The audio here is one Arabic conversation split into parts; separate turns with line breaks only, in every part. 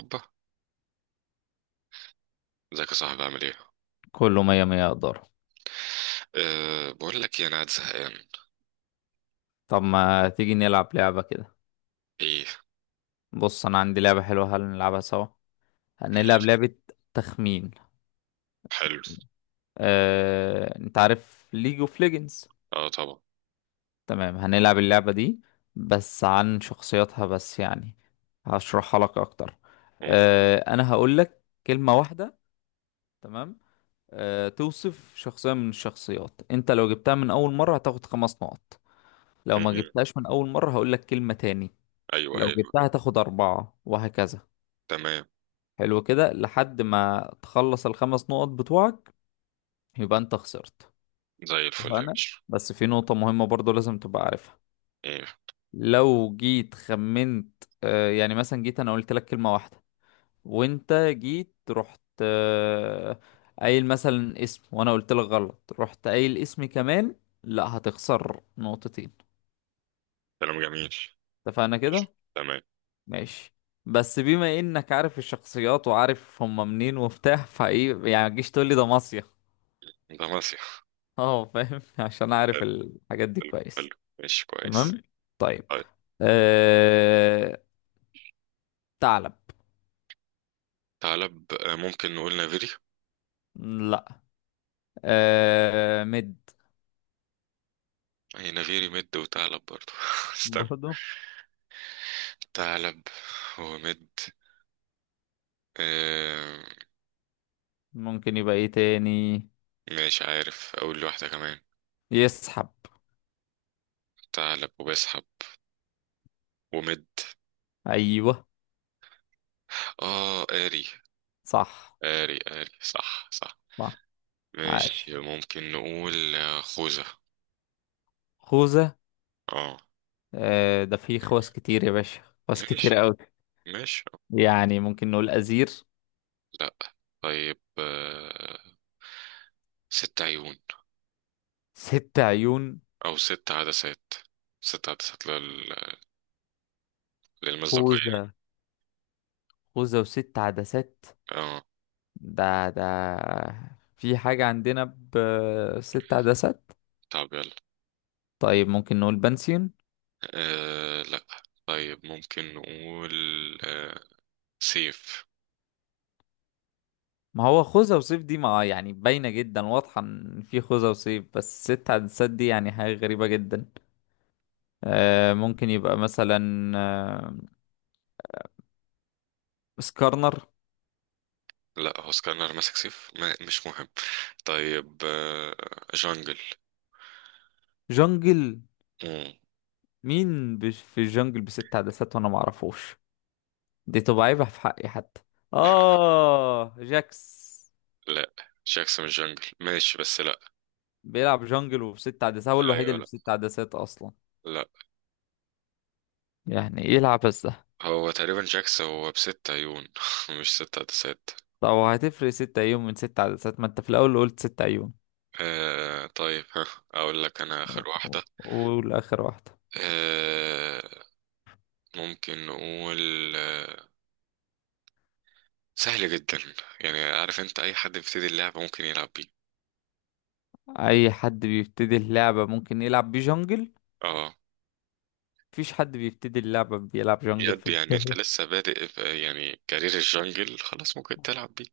اوبا، ازيك يا صاحبي؟ عامل ايه؟
كله مية مية اقدر.
بقول لك ايه، انا قاعد زهقان.
طب ما تيجي نلعب لعبة كده؟
ايه؟
بص، انا عندي لعبة حلوة، هل نلعبها سوا؟ هنلعب
ماشي.
لعبة تخمين.
حلو.
انت عارف ليج اوف ليجندز؟
اه، طبعا.
تمام، هنلعب اللعبة دي، بس عن شخصياتها بس يعني. هشرحها لك اكتر.
قول.
انا هقولك كلمة واحدة، تمام؟ توصف شخصية من الشخصيات، انت لو جبتها من اول مرة هتاخد خمس نقط، لو
م-
ما
م.
جبتهاش من اول مرة هقولك كلمة تاني،
ايوه،
لو
ايوه.
جبتها هتاخد اربعة وهكذا.
تمام.
حلو كده لحد ما تخلص الخمس نقط بتوعك، يبقى انت خسرت.
زي الفل يا
اتفقنا؟
باشا.
بس في نقطة مهمة برضو لازم تبقى عارفها.
ايه؟
لو جيت خمنت يعني مثلا، جيت انا قلت لك كلمة واحدة وانت جيت رحت قايل مثلا اسم، وانا قلت لك غلط، رحت قايل اسمي كمان، لا هتخسر نقطتين.
كلام جميل.
اتفقنا
ماشي.
كده؟
تمام.
ماشي. بس بما انك عارف الشخصيات وعارف هم منين وبتاع فايه، يعني ما تجيش تقول لي ده مصيف.
ده مسيح.
اه، فاهم عشان اعرف
حلو.
الحاجات دي
حلو،
كويس.
حلو. ماشي، كويس.
تمام. طيب.
طيب.
أه... ثعلب.
ثعلب، ممكن نقول نافيري؟
لا. مد.
هي نافيري مد وثعلب برضو استنى.
برضه.
ثعلب ومد. آه.
ممكن يبقى ايه تاني؟
مش عارف اقول واحدة كمان.
يسحب.
ثعلب وبسحب ومد.
ايوه.
اه قاري.
صح،
آري، آري، صح، صح.
صح. عارف.
ماشي، ممكن نقول خوذة.
خوذة.
اه.
ده فيه خواص كتير يا باشا، خواص كتير
ماشي،
قوي.
ماشي.
يعني ممكن نقول أزير.
لا. طيب، ست عيون،
ست عيون.
أو ست عدسات. ست عدسات للمصداقية.
خوذة. خوذة وست عدسات.
اه.
ده في حاجة عندنا بست عدسات.
طب يلا.
طيب ممكن نقول بنسيون.
لا. طيب، ممكن نقول آه سيف.
ما هو خوذة وسيف دي ما يعني باينة جدا، واضحة ان في خوذة وسيف، بس ست عدسات دي يعني حاجة غريبة جدا. ممكن يبقى مثلا، آه سكارنر.
لا، هو سكانر ماسك سيف، ما مش مهم. طيب، جانجل.
جنجل.
مم.
في الجنجل بست عدسات وانا معرفوش، دي تبقى عيبة في حقي حتى. اه جاكس.
لا، جاكسون الجانجل ماشي، بس لا.
بيلعب جنجل وبست عدسات، هو الوحيد
ايوه،
اللي
لا،
بست عدسات اصلا،
لا.
يعني يلعب بس ده.
هو تقريبا جاكس هو بست عيون. مش ست عدسات.
طب هتفرق 6 ايام من ست عدسات؟ ما انت في الاول قلت 6 ايام.
طيب، ها. اقول لك انا اخر واحدة.
والاخر واحدة.
آه. ممكن نقول سهل جدا. يعني عارف انت، اي حد بيبتدي اللعبة ممكن يلعب بيه.
اي حد بيبتدي اللعبة ممكن يلعب بجونجل،
اه،
مفيش حد بيبتدي اللعبة بيلعب جونجل
بجد، يعني انت
صحيح.
لسه بادئ يعني كارير الجنجل، خلاص ممكن تلعب بيه.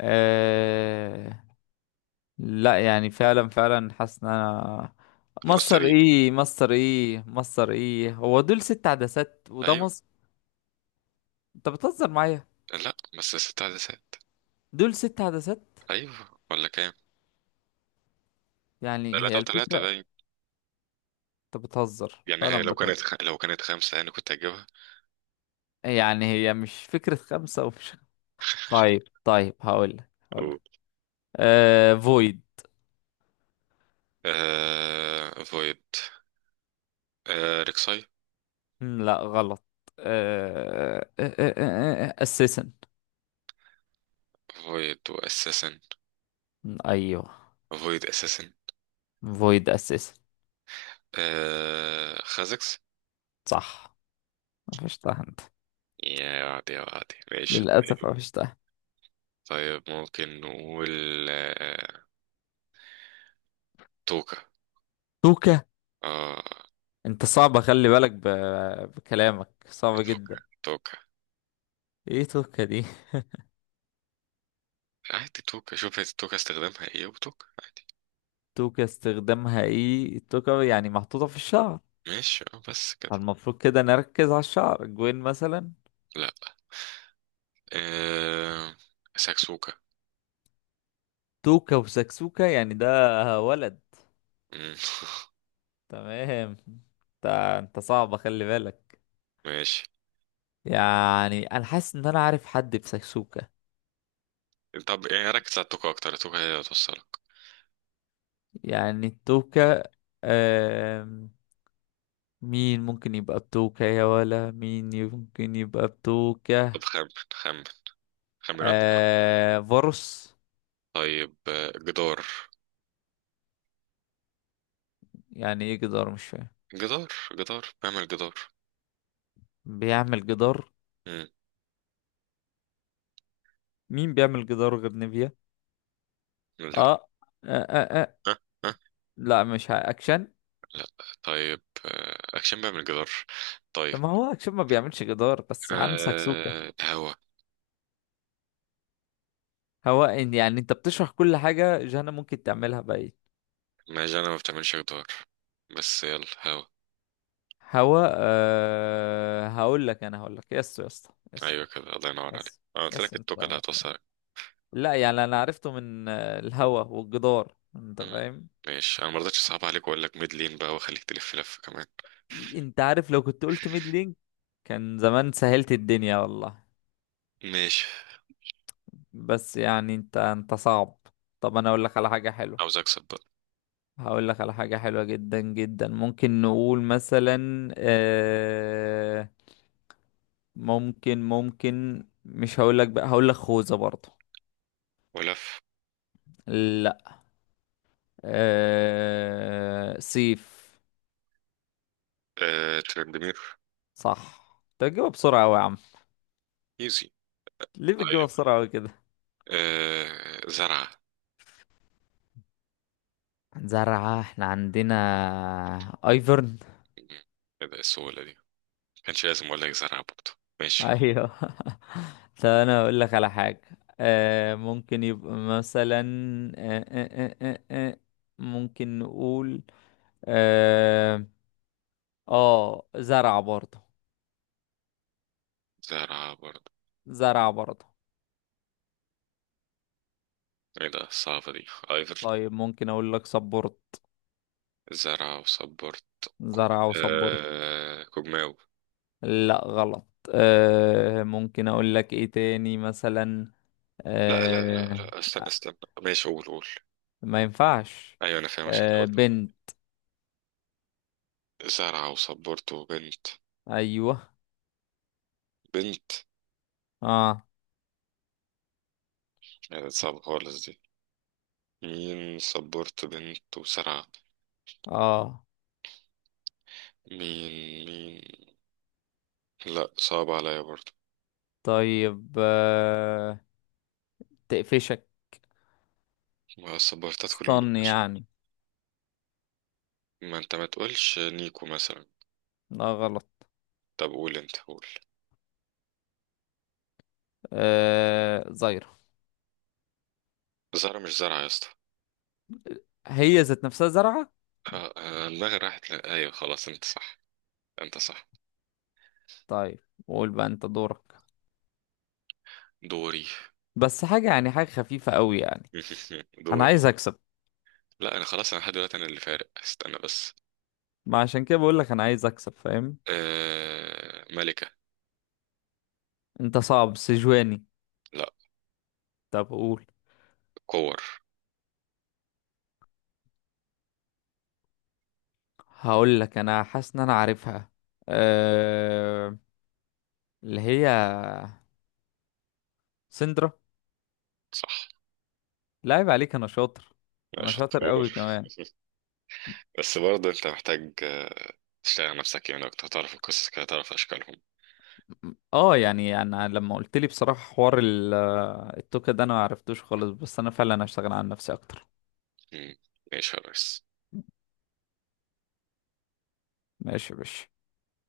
آه... لا يعني، فعلا فعلا حاسس ان انا مصر
مصري.
ايه مصر ايه مصر ايه، هو دول ست عدسات وده
ايوه.
مصر؟ انت بتهزر معايا.
لا بس ست عدسات.
دول ست عدسات.
ايوه، ولا كام؟
يعني
ثلاثة
هي
وثلاثة
الفكرة.
باين.
انت بتهزر
يعني هي
فعلا،
لو كانت
بتهزر.
لو كانت خمسة يعني كنت هجيبها.
يعني هي مش فكرة خمسة ومش... طيب، طيب. هقولك
قول.
هقولك فويد.
فويد. ريكساي.
لا، غلط. أه... أه... أه... أه... آه، آه، اساسا.
فويد واساسن.
ايوه.
فويد اساسن.
فويد اساسا.
خازكس.
صح. قفشتها انت.
يا عادي، عادي، ماشي،
للاسف
طيب،
قفشتها.
طيب. ممكن نقول آه توكا.
توكا.
اه،
انت صعبة، خلي بالك بكلامك، صعبة
توكا.
جدا.
توكا
ايه توكا دي؟
عادي، توكا شوف، هي توكا استخدامها ايه وتوكا عادي.
توكا، استخدامها ايه؟ توكا يعني محطوطة في الشعر،
ماشي، اه، بس كده.
فالمفروض كده نركز على الشعر جوين مثلا.
لا، آه ساكسوكا.
توكا وسكسوكا يعني ده ولد.
مم.
تمام. انت صعبة، خلي بالك.
ماشي.
يعني انا حاسس ان انا عارف حد بسكسوكا.
طب يعني ركز على توكا اكتر، توكا هي اللي هتوصلك.
يعني التوكة. آم، مين ممكن يبقى بتوكة؟ يا ولا مين ممكن يبقى
طب
بتوكة؟
خمن، خمن. خمن، رد.
فارس.
طيب، جدار.
يعني ايه جدار؟ مش فاهم.
جدار، جدار بعمل جدار.
بيعمل جدار.
مم.
مين بيعمل جدار غير نيفيا؟
لا.
آه. آه, آه, اه
أه. أه.
لا مش اكشن.
لا. طيب، أكشن بعمل جدار. طيب.
طب ما هو اكشن ما بيعملش جدار، بس عن سكسوكة.
هوا.
هواء يعني انت بتشرح كل حاجة جهنم ممكن تعملها بقى.
ماشي، أنا ما بتعملش جدار، بس يلا هوا.
هواء. هقول لك انا هقول لك يس يا اسطى، يس.
أيوة كده، الله ينور عليك،
يس،
أنا قلت لك
يس، انت
التوكة اللي
يعني.
هتوصلك.
لا يعني انا عرفته من الهوا والجدار، انت
مم.
فاهم.
ماشي، أنا مرضتش أصعب عليك وأقول لك ميد لين بقى وأخليك تلف لف كمان.
انت عارف لو كنت قلت ميد لينك كان زمان سهلت الدنيا والله.
ماشي.
بس يعني انت صعب. طب انا اقول لك على حاجة حلوة.
عاوز أكسب بقى.
هقول لك على حاجة حلوة جدا جدا. ممكن نقول مثلا ممكن مش هقول لك بقى، هقول لك خوذة برضه.
ولف.
لا. سيف.
ترندمير.
صح. انت بتجيبها بسرعة أوي يا عم.
إيزي.
ليه بتجيبها
طيب.
بسرعة أوي؟
زرعة.
عن زرعة احنا عندنا ايفرن.
مم. إيه ده السهولة دي؟ كانش لازم أقول لك زرعة برضه. ماشي.
ايوه طب انا اقول لك على حاجة. ممكن يبقى مثلا، آه آه آه آه آه، ممكن نقول، اه, زرعة برضه.
زرعة برضه.
زرعة برضه.
ايه ده الصعبة دي ايفر؟
طيب ممكن اقول لك سبورت.
زرعة وصبرت. كوج...
زرعة وسبورت.
كوجماو.
لا، غلط. ممكن اقول لك ايه تاني مثلا؟
لا، لا، لا،
آه
لا، استنى، استنى. ماشي، قول، قول.
ما ينفعش.
ايوه، انا فاهم، عشان كده قلت له.
بنت.
زرعة وصبرت وبنت.
ايوه،
بنت.
اه،
ايه ده صعبة خالص دي؟ مين صبرت بنت وزرعة؟
اه.
مين، مين؟ لا، صعب عليا برضه.
طيب. تقفشك.
ما الصبرتات كلهم
استن
بيكشوا.
يعني.
ما انت ما تقولش نيكو مثلا.
لا، غلط.
طب قول انت، قول.
زيرة.
زرعة مش زرعة يا اسطى.
هي ذات نفسها زرعة.
دماغي راحت ايوه، خلاص، انت صح. انت صح.
طيب، قول بقى، انت دورك.
دوري؟
بس حاجة يعني حاجة خفيفة قوي يعني، انا عايز
دوري.
اكسب.
لا، انا خلاص، انا لحد دلوقتي انا اللي فارق، استنى بس.
ما عشان كده بقول لك انا عايز اكسب، فاهم.
ملكة.
انت صعب سجواني.
لا.
طب قول.
كور.
هقول لك، انا حاسس ان انا عارفها. آه... اللي هي سندرا.
صح.
لا، عيب عليك، انا شاطر.
لا،
انا شاطر
شطور.
قوي كمان.
بس برضه انت محتاج تشتغل على نفسك يعني اكتر، تعرف القصص كده، تعرف اشكالهم.
اه يعني، انا لما قلت لي بصراحه حوار التوكة ده انا ما عرفتوش خالص، بس انا فعلا هشتغل على نفسي اكتر.
مم. ماشي يا ريس.
ماشي يا باشا.